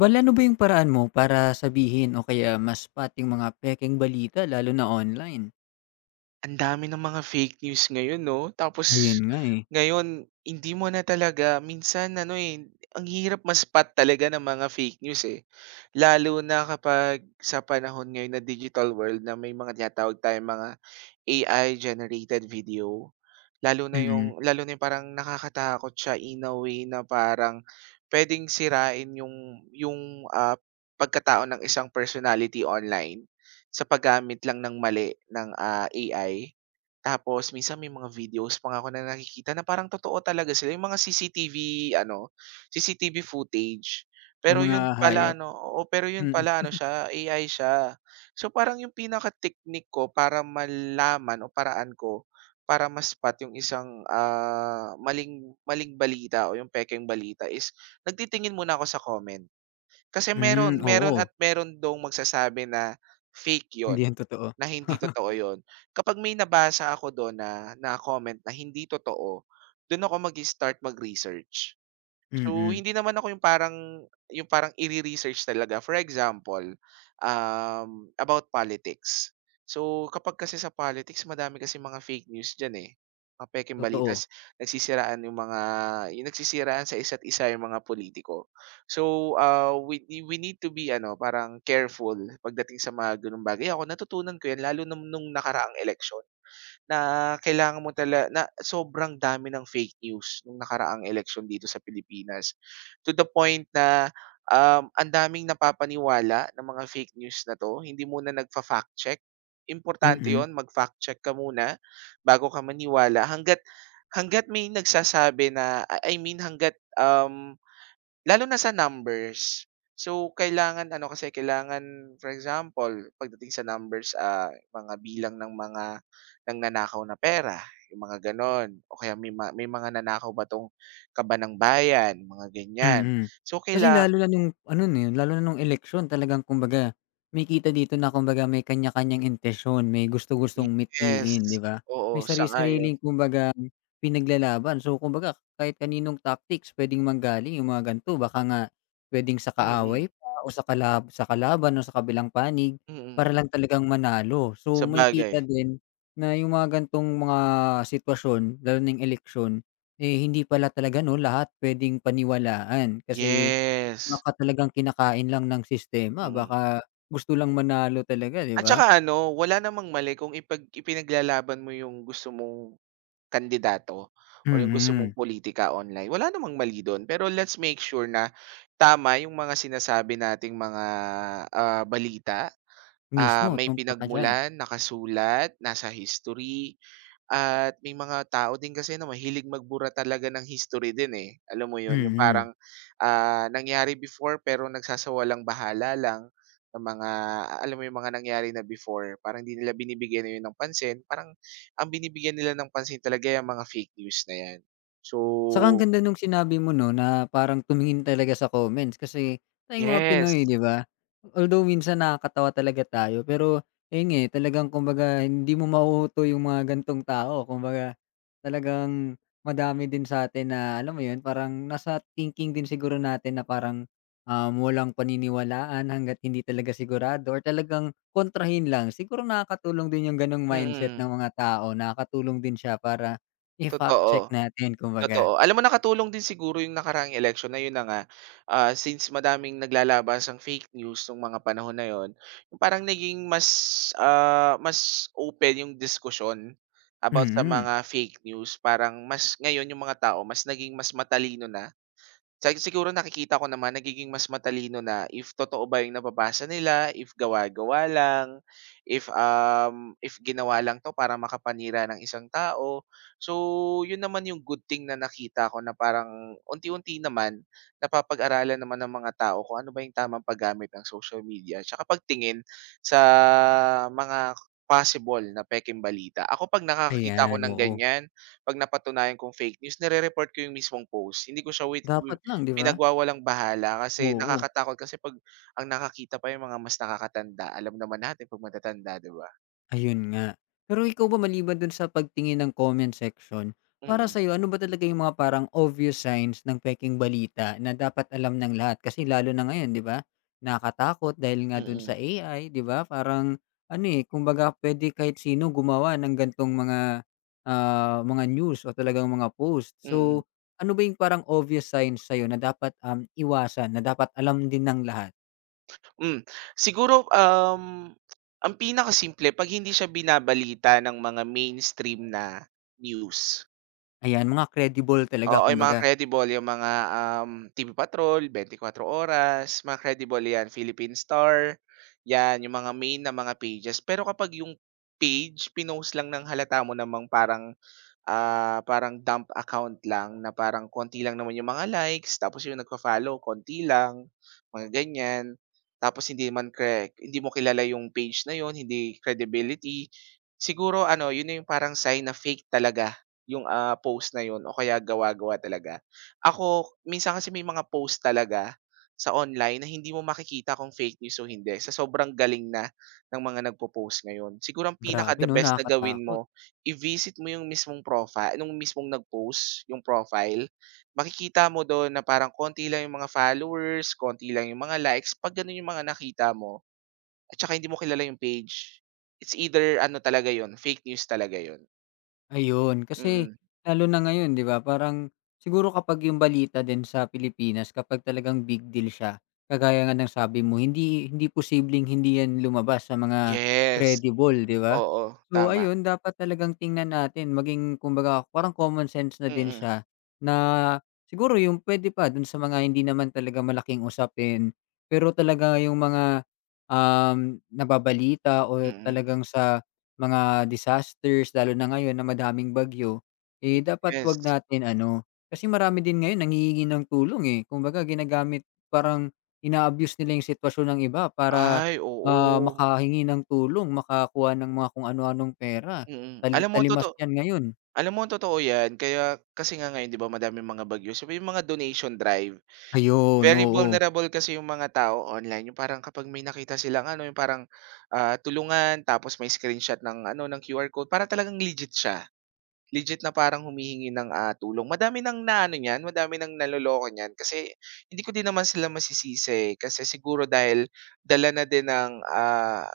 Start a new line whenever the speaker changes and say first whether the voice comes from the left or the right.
left: Bale, ano ba yung paraan mo para sabihin o kaya mas pating mga pekeng balita lalo na online?
right: Ang dami ng mga fake news ngayon, 'no? Tapos
left: Ayun nga, eh,
right: ngayon hindi mo na talaga minsan ano, eh, ang hirap ma-spot talaga ng mga fake news, eh. Lalo na kapag sa panahon ngayon na digital world na may mga tinatawag tayong mga AI generated video. Lalo na
left: mm,
right: yung parang nakakatakot siya in a way na parang puwedeng sirain yung pagkatao ng isang personality online sa paggamit lang ng mali ng, AI. Tapos minsan may mga videos pa nga ako na nakikita na parang totoo talaga sila, yung mga CCTV ano, CCTV footage.
left: ng
right: Pero
left: mga
right: yun pala
left: hayop,
right: ano, oo, pero yun
left: mm.
right: pala ano siya, AI siya. So, parang yung pinaka-technique ko para malaman o paraan ko para maspat yung isang, maling maling balita o yung pekeng balita is nagtitingin muna ako sa comment. Kasi
left: Hmm,
right: meron meron
left: oo,
right: at meron dong magsasabi na fake
left: hindi
right: yon,
left: yan totoo.
right: na hindi totoo yon. Kapag may nabasa ako dun na na comment na hindi totoo, dun ako mag start mag-research. So,
left: Mm,
right: hindi naman ako yung parang ire-research talaga. For example, about politics. So, kapag kasi sa politics, madami kasi mga fake news diyan, eh, mga pekeng balita
left: totoo,
right: ta's nagsisiraan yung mga yung nagsisiraan sa isa't isa yung mga politiko. So, we need to be ano, parang careful pagdating sa mga gano'ng bagay. Ako natutunan ko 'yan lalo nung nakaraang election na kailangan mo tala na sobrang dami ng fake news nung nakaraang eleksyon dito sa Pilipinas. To the point na, ang daming napapaniwala ng mga fake news na 'to, hindi muna nagfa-fact check. Importante
left: mm.
right: 'yun, mag-fact check ka muna bago ka maniwala hangga't may nagsasabi na, I mean hangga't, um lalo na sa numbers. So, kailangan ano kasi, kailangan for example, pagdating sa numbers, mga bilang ng mga nangnanakaw na pera, yung mga gano'n o kaya may mga nanakaw ba 'tong kaba ng bayan, mga ganyan.
left: Mm.
right: So,
left: Kasi lalo na nung ano na yun, lalo na nung eleksyon talagang kumbaga makikita dito na kumbaga may kanya-kanyang intensyon, may gusto-gustong
right: yes,
left: mithiin, 'di ba?
right: oo,
left: May
right: sangayon, ayon.
left: sari-sariling kumbagang pinaglalaban. So, kumbaga kahit kaninong tactics puwedeng manggaling yung mga ganito. Baka nga puwedeng sa
right: Mm,
left: kaaway pa o sa sa kalaban o sa kabilang panig
right: mm,
left: para lang talagang manalo. So, makikita
right: bagay,
left: din na yung mga ganitong mga sitwasyon, lalo na yung eleksyon eh, hindi pala talaga 'no lahat puwedeng paniwalaan kasi
right: yes,
left: baka talagang kinakain lang ng sistema,
right: mm.
left: baka gusto lang manalo talaga, 'di
right: At
left: ba?
right: saka ano, wala namang mali kung ipinaglalaban mo yung gusto mong kandidato or yung gusto mong
left: Mm,
right: politika online, wala namang mali dun. Pero let's make sure na tama yung mga sinasabi nating mga, balita,
left: mismo,
right: may
left: tumpak ka diyan.
right: pinagmulan, nakasulat, nasa history. At may mga tao din kasi na mahilig magbura talaga ng history din, eh. Alam mo 'yun, yung
left: Mm.
right: parang, nangyari before pero nagsasawalang bahala lang ng mga alam mo yung mga nangyari na before, parang hindi nila binibigyan na 'yun ng pansin. Parang ang binibigyan nila ng pansin talaga yung mga fake news na 'yan. So,
left: Saka ang ganda nung sinabi mo 'no, na parang tumingin talaga sa comments kasi tayong mga Pinoy
right: yes,
left: 'di ba? Although minsan nakakatawa talaga tayo pero ayun nga, eh, talagang kumbaga hindi mo mahuhutol yung mga ganitong tao. Kumbaga talagang madami din sa atin na alam mo yun, parang nasa thinking din siguro natin na parang, walang paniniwalaan hangga't hindi talaga sigurado or talagang kontrahin lang. Siguro nakakatulong din yung gano'ng mindset
right: mm,
left: ng mga tao, nakakatulong din siya para i-fact check
right: totoo.
left: natin kumbaga.
right: Totoo. Alam mo nakatulong din siguro yung nakaraang election na yun na nga, since madaming naglalabasang fake news nung mga panahon na yun, yung parang naging mas, mas open yung diskusyon about sa
left: Mm,
right: mga fake news. Parang mas ngayon yung mga tao mas naging mas matalino na sa siguro nakikita ko naman nagiging mas matalino na if totoo ba yung nababasa nila, if gawa-gawa lang, if ginawa lang 'to para makapanira ng isang tao. So, yun naman yung good thing na nakita ko na parang unti-unti naman napapag-aralan naman ng mga tao kung ano ba yung tamang paggamit ng social media tsaka pagtingin sa mga possible na pekeng balita. Ako 'pag nakakakita ako
left: ayan,
right: ng
left: oo.
right: ganyan, 'pag napatunayan kong fake news nire-report ko yung mismong post. Hindi ko siya
left: Dapat lang, 'di ba?
right: pinagwawalang bahala kasi
left: Oo.
right: nakakatakot kasi 'pag ang nakakita pa yung mga mas nakakatanda, alam naman natin 'pag matatanda, 'di ba?
left: Ayun nga. Pero ikaw ba maliban dun sa pagtingin ng comment section, para
right: Mm,
left: sa'yo ano ba talaga yung mga parang obvious signs ng pekeng balita na dapat alam ng lahat? Kasi lalo na ngayon, 'di ba? Nakakatakot dahil nga dun sa
right: mm,
left: AI, 'di ba? Parang ano, eh, kumbaga puwede kahit sino gumawa ng gantong mga, ah, mga news o talagang mga post.
right: mm,
left: So, ano ba yung parang obvious signs sa'yo na dapat, iwasan, na dapat alam din ng lahat?
right: hmm. Siguro, ang pinakasimple 'pag hindi siya binabalita ng mga mainstream na news.
left: Ayan, mga credible talaga
right: Oo, yung
left: kumbaga.
right: mga credible, yung mga, TV Patrol, 24 Oras, mga credible 'yan, Philippine Star, 'yan yung mga main na mga pages. Pero kapag yung page pinost lang ng halata mo namang parang parang dump account lang na parang konti lang naman yung mga likes, tapos yung nagfa-follow konti lang, mga ganyan. Tapos hindi man cre hindi mo kilala yung page na yun, hindi credibility. Siguro ano, yun na yung parang sign na fake talaga yung, post na yun o kaya gawa-gawa talaga. Ako, minsan kasi may mga post talaga sa online na hindi mo makikita kung fake news o hindi, sa sobrang galing na ng mga nagpo-post ngayon. Siguro ang pinaka
left: Grabe
right: the
left: 'no,
right: best na gawin
left: nakakatakot.
right: mo i-visit mo yung mismong profile, nung mismong nag-post, yung profile, makikita mo dun na parang konti lang yung mga followers, konti lang yung mga likes, 'pag ganun yung mga nakita mo at tsaka hindi mo kilala yung page, it's either ano talaga yon, fake news talaga yon.
left: Ayun, kasi
right: Mm.
left: lalo na ngayon 'di ba parang siguro kapag yung balita din sa Pilipinas kapag talagang big deal siya, kagaya nga ng sabi mo hindi hindi posibleng hindi yan lumabas sa mga
right: Yes.
left: credible 'di ba?
right: Oo,
left: So
right: tama.
left: ayun, dapat talagang tingnan natin maging kumbaga parang common sense na din
right: Mm,
left: siya na siguro yung puwede pa dun sa mga hindi naman talaga malaking usapin, pero talaga yung mga, nababalita o
right: mm.
left: talagang sa mga disasters lalo na ngayon na madaming bagyo, eh, dapat 'wag
right: Yes.
left: natin ano kasi marami din ngayon nanghihingi ng tulong, eh. Kumbaga ginagamit parang ina-abuse nila yung sitwasyon ng iba para,
right: Ay,
left: ah,
right: oo.
left: makahingi ng tulong, makakuha ng mga kung ano-anong pera.
right: Mm.
left: Tali
right: Alam mo
left: talimas
right: totoo
left: yan ngayon.
right: alam mo totoo yan kaya kasi nga ngayon 'di ba madami mga bagyo, so may mga donation drive.
left: Ayun,
right: Very
left: oo.
right: vulnerable kasi yung mga tao online, yung parang kapag may nakita silang ano, yung parang, tulungan tapos may screenshot ng ano, ng QR code para talagang legit siya. Legit na parang humihingi ng, tulong. Madami ng naano niyan, madami ng naloloko niyan kasi hindi ko din naman sila masisisi kasi siguro dahil dala na din ng,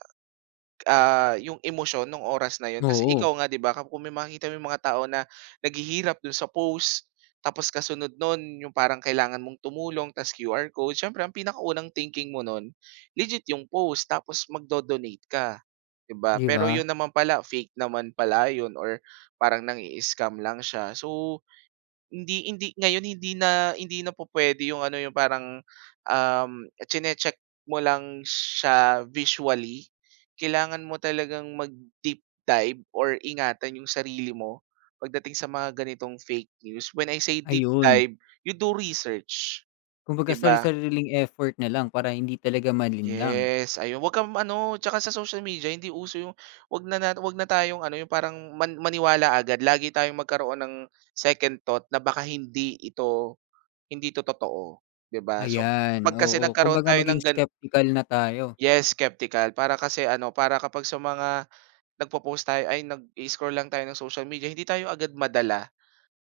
right: Yung emosyon nung oras na yun kasi ikaw
left: Oo,
right: nga 'di ba kung may makikita mo yung mga tao na naghihirap dun sa post, tapos kasunod nun yung parang kailangan mong tumulong tas QR code siyempre ang pinakaunang thinking mo nun, legit yung post tapos magdo-donate ka, 'di ba?
left: 'di
right: Pero
left: ba?
right: yun naman pala fake naman pala yun or parang nang-i-scam lang siya so, hindi hindi ngayon hindi na po pwede yung ano, yung parang, um, chine-check mo lang siya visually. Kailangan mo talagang mag-deep dive or ingatan yung sarili mo pagdating sa mga ganitong fake news. When I say deep
left: Ayun.
right: dive, you do research,
left: Kumbaga
right: 'di
left: sarili
right: ba?
left: sariling effort na lang para hindi talaga malinlang.
right: Yes, ayun. Huwag kang ano, tsaka sa social media hindi uso yung wag na tayong ano, yung parang man maniwala agad. Lagi tayong magkaroon ng second thought na baka hindi 'to totoo, 'di ba? So,
left: Ayan,
right: 'pag kasi
left: oo.
right: nagkaroon
left: Kumbaga
right: tayo ng
left: maging skeptical na tayo.
right: yes, skeptical. Para kasi ano, para kapag sa mga nagpo-post tayo ay nag-i-scroll lang tayo ng social media, hindi tayo agad madala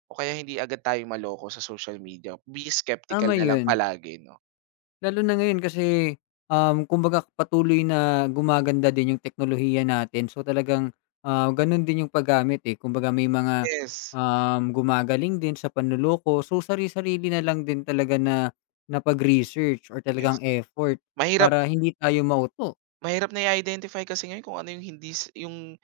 right: o kaya hindi agad tayo maloko sa social media. Be skeptical
left: Tama
right: na lang
left: yun.
right: palagi, 'no?
left: Lalo na ngayon kasi, kumbaga patuloy na gumaganda din yung teknolohiya natin. So, talagang, ah, gano'n din yung paggamit, eh. Kumbaga may mga,
right: Yes,
left: gumagaling din sa panloloko. So, sari-sarili na lang din talaga na na pag-research or talagang
right: yes.
left: effort
right: Mahirap
left: para hindi tayo mauto.
right: mahirap na i-identify kasi ngayon kung ano yung hindi s yung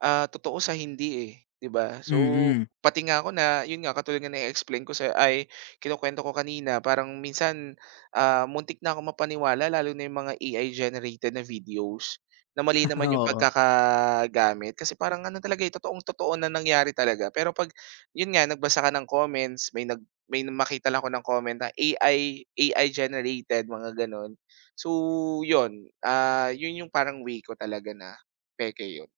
right: Totoo sa hindi, eh, 'di ba? So,
left: Mm.
right: pati nga ako na yun nga katulad nga na-explain ko sa kinukuwento ko kanina parang minsan, muntik na ako mapaniwala lalo na yung mga AI generated na videos na mali naman yung
left: Oo.
right: pagkakagamit kasi parang ano talaga, eh, totoong-totoo na nangyari talaga. Pero 'pag yun nga nagbasa ka ng comments, may may makita lang ako ng comment na AI AI generated mga gano'n. So, yun, yun yung parang way ko talaga na peke yun.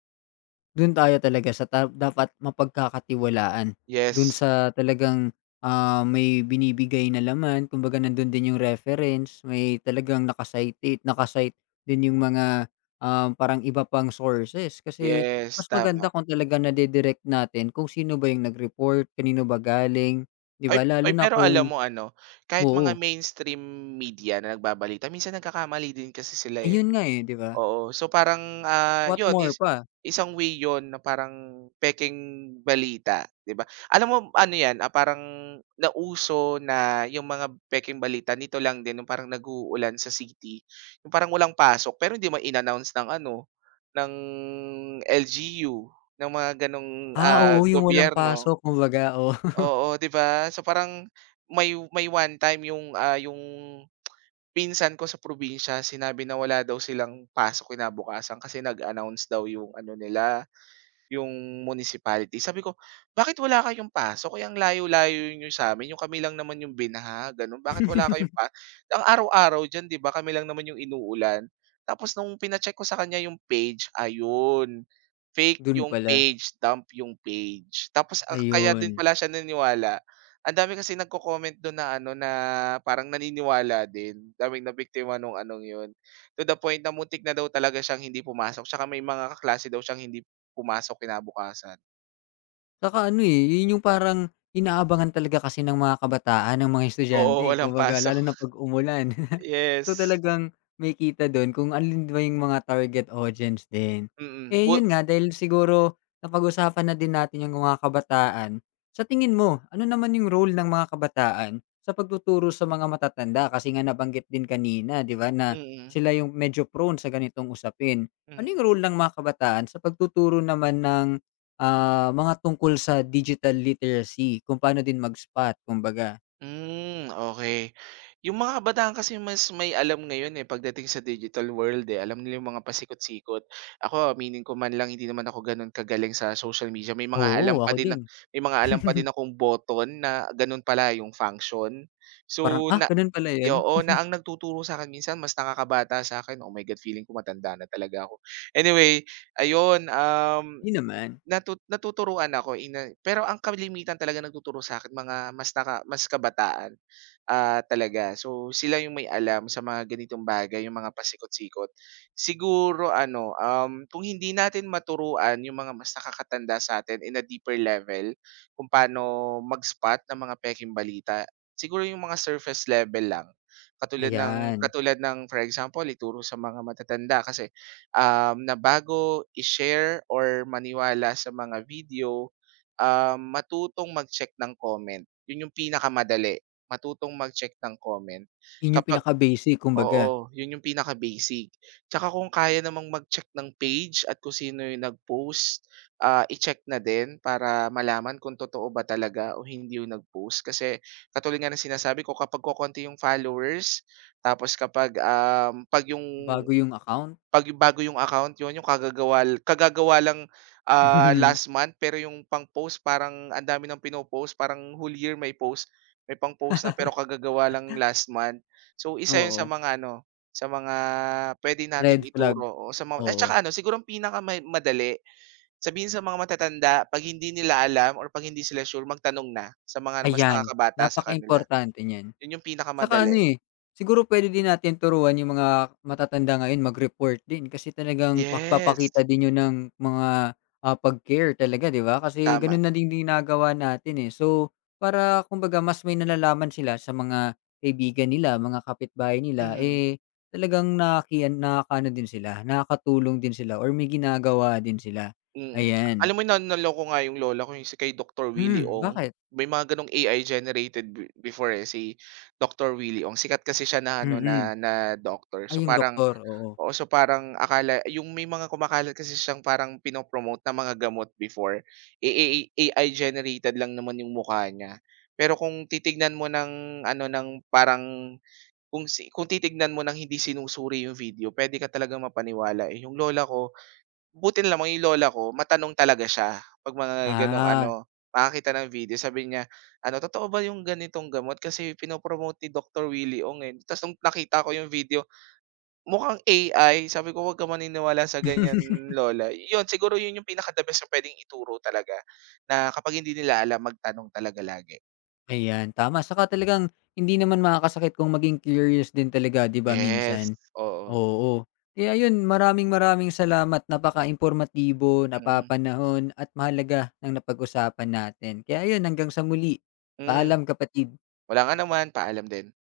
left: Do'n tayo talaga sa ta dapat mapagkakatiwalaan, do'n
right: Yes.
left: sa talagang, ah, may binibigay na laman kumbaga nando'n din yung reference, may talagang naka din yung mga, ah parang iba pang sources. Kasi
right: Yes,
left: mas
right: tama.
left: maganda kung talagang nade-direct natin kung sino ba yung nag-report, kanino ba galing, 'di
right: Ay
left: ba?
right: ay,
left: Lalo na
right: pero alam
left: kung
right: mo ano, kahit mga
left: oo,
right: mainstream media na nagbabalita minsan nagkakamali din kasi sila, eh.
left: ayun nga, eh, 'di ba?
right: Oo, so parang,
left: What
right: 'yun
left: more
right: is
left: pa?
right: isang way 'yun na parang pekeng balita, 'di ba? Alam mo ano 'yan, parang nauso na 'yung mga pekeng balita nito lang din 'yung parang nag-uulan sa city, 'yung parang walang pasok pero hindi man in-announce ng ano, ng LGU, ng mga gano'ng,
left: Ah, oo, yung walang
right: gobyerno.
left: pasok kumbaga, oo.
right: Oo, 'di ba? So parang may one time yung, yung pinsan ko sa probinsya sinabi na wala daw silang pasok kinabukasan kasi nag-announce daw yung ano nila yung municipality. Sabi ko, "Bakit wala kayong paso? Kaya ang layo-layo niyo sa'min, yung kami lang naman yung binaha, gano'n. Bakit wala kayong paso ang araw-araw diyan 'di ba, kami lang naman yung inuulan." Tapos nung pinacheck ko sa kanya yung page, ayun, fake
left: Do'n
right: yung
left: pala,
right: page, dump yung page. Tapos, kaya din
left: ayun.
right: pala siya naniniwala. Ang dami kasing nagko-comment do'n na ano, na parang naniniwala din. Daming nabiktima nung anong 'yun. To the point na muntik na daw talaga siyang hindi pumasok, tsaka may mga kaklase daw siyang hindi pumasok kinabukasan.
left: Tsaka ano, eh, yun yung parang inaabangan talaga kasi ng mga kabataan, ng mga
right: Oo,
left: estudyante, eh,
right: walang
left: kumbaga
right: pasok.
left: lalo na 'pag umulan. So,
right: Yes,
left: talagang makikita dun kung alin ba yung mga target audience din.
right: mm,
left: Eh,
right: bu
left: yun nga dahil siguro napag-usapan na din natin yung mga kabataan, sa tingin mo, ano naman yung role ng mga kabataan sa pagtuturo sa mga matatanda? Kasi nga nabanggit din kanina, 'di ba, na
right: mm,
left: sila yung medyo prone sa ganitong usapin. Ano
right: mm.
left: yung role ng mga kabataan sa pagtuturo naman ng ah, mga tungkol sa digital literacy, kung paano din mag-spot kumbaga.
right: Hmm, okey. Yung mga kabataan kasi mas may alam ngayon, eh, pagdating sa digital world, eh, alam nila yung mga pasikot-sikot. Ako aminin ko man lang hindi naman ako gano'n kagaling sa social media,
left: Oo, ako din.
right: may mga alam pa din akong button na gano'n pala yung function.
left: Parang,
right: So,
left: "Ah,
right: na
left: gano'n pala
right: eh,
left: 'yun?"
right: oo, na ang nagtuturo sa'kin minsan mas nakakabata sa'kin. Oh my God, feeling ko matanda na talaga ako. Anyway, ayun,
left: 'Di naman.
right: Natuturuan ako ina pero ang kalimitan talaga nagtuturo sa'kin mga mas kabataan, talaga. So, sila yung may alam sa mga ganitong bagay, yung mga pasikot-sikot. Siguro ano, kung hindi natin maturuan yung mga mas nakakatanda sa'tin in a deeper level kung paano mag-spot ng mga pekeng balita, siguro yung mga surface level lang.
left: Ayan,
right: Katulad ng for example, ituro sa mga matatanda kasi na bago i-share or maniwala sa mga video, matutong mag-check ng comment. 'Yun yung pinakamadali, matutong mag-check ng comment.
left: 'yun yung
right: Kapag
left: pinaka-basic kumbaga,
right: oo, 'yun yung pinaka-basic. Tsaka kung kaya namang mag-check ng page at kung sino yung nag-post, i-check na din para malaman kung totoo ba talaga o hindi yung nag-post. Kasi katulad nga ng sinasabi ko, kapag kokonti yung followers, tapos kapag,
left: bago yung account.
right: 'pag bago yung account, yun yung kagagawa kagagawa lang, last month pero yung pang-post parang ang dami ng pinopost parang whole year may post, may pang-post na pero kagagawa lang last month. So isa yun sa
left: Oo,
right: mga ano, sa mga pwede nating
left: red flag,
right: ituro, oo, sa mga at tsaka
left: oo.
right: ano siguro ang pinaka may madali, sabihin sa mga matatanda 'pag hindi nila alam or 'pag hindi sila sure magtanong na sa mga mas
left: Ayan,
right: nakakabata sa kanila.
left: importante niyan.
right: Yun yung
left: Tsaka
right: pinakamadali.
left: ano, eh, siguro pwede din natin turuan yung mga matatanda ngayon mag-report din kasi talagang
right: Yes,
left: pagpapakita din yun ng mga, ah, pag-care talaga, 'di ba? Kasi
right: tama.
left: ganun na din ginagawa natin, eh. So, para kumbaga mas may nalalaman sila sa mga kaibigan nila, mga kapitbahay nila,
right: Mhm.
left: eh, talagang nakakaano din sila, nakakatulong din sila or may ginagawa din sila,
right: Mm.
left: ayan.
right: Alam mo na naloko nga yung lola ko, yung si kay Doctor Willie
left: Hmm,
right: Ong.
left: bakit?
right: May mga gano'ng AI generated before, eh, si Doctor Willie Ong. Sikat kasi siya na ano,
left: Mm.
right: na na doctor.
left: Ay,
right: So,
left: yung
right: parang
left: doktor, oo.
right: oo, so parang akala yung may mga kumakalat kasi siyang parang pinopromote na mga gamot before, eh, eh, AI generated lang naman yung mukha niya. Pero kung titignan mo ng ano, ng parang kung titignan mo ng hindi sinusuri yung video, pwede ka talaga mapaniwala, eh. Yung lola ko buti na lamang yung lola ko matanong talaga siya 'pag mga gano'ng
left: Ah.
right: ano, nakakita ng video sabi niya, ano, "Totoo ba yung ganitong gamot kasi ni Doctor Willie Ong, eh." Ta's nung nakita ko yung video, mukhang AI sabi ko, "Huwag kang maniniwala sa ganyan lola." Yun yung pinaka the best na pwedeng ituro talaga na kapag hindi nila alam magtanong talaga lagi.
left: Ayan, tama. Saka talagang hindi naman makakasakit kung maging curious din talaga, 'di ba,
right: Yes,
left: minsan?
right: oo.
left: Oo. Kaya ayun, maraming-maraming salamat. Napaka-impormatibo,
right: Mm,
left: napapanahon at mahalaga ng napag-usapan natin. Kaya ayun, hanggang sa muli.
right: hmm.
left: Paalam kapatid.
right: Walang anuman, paalam din.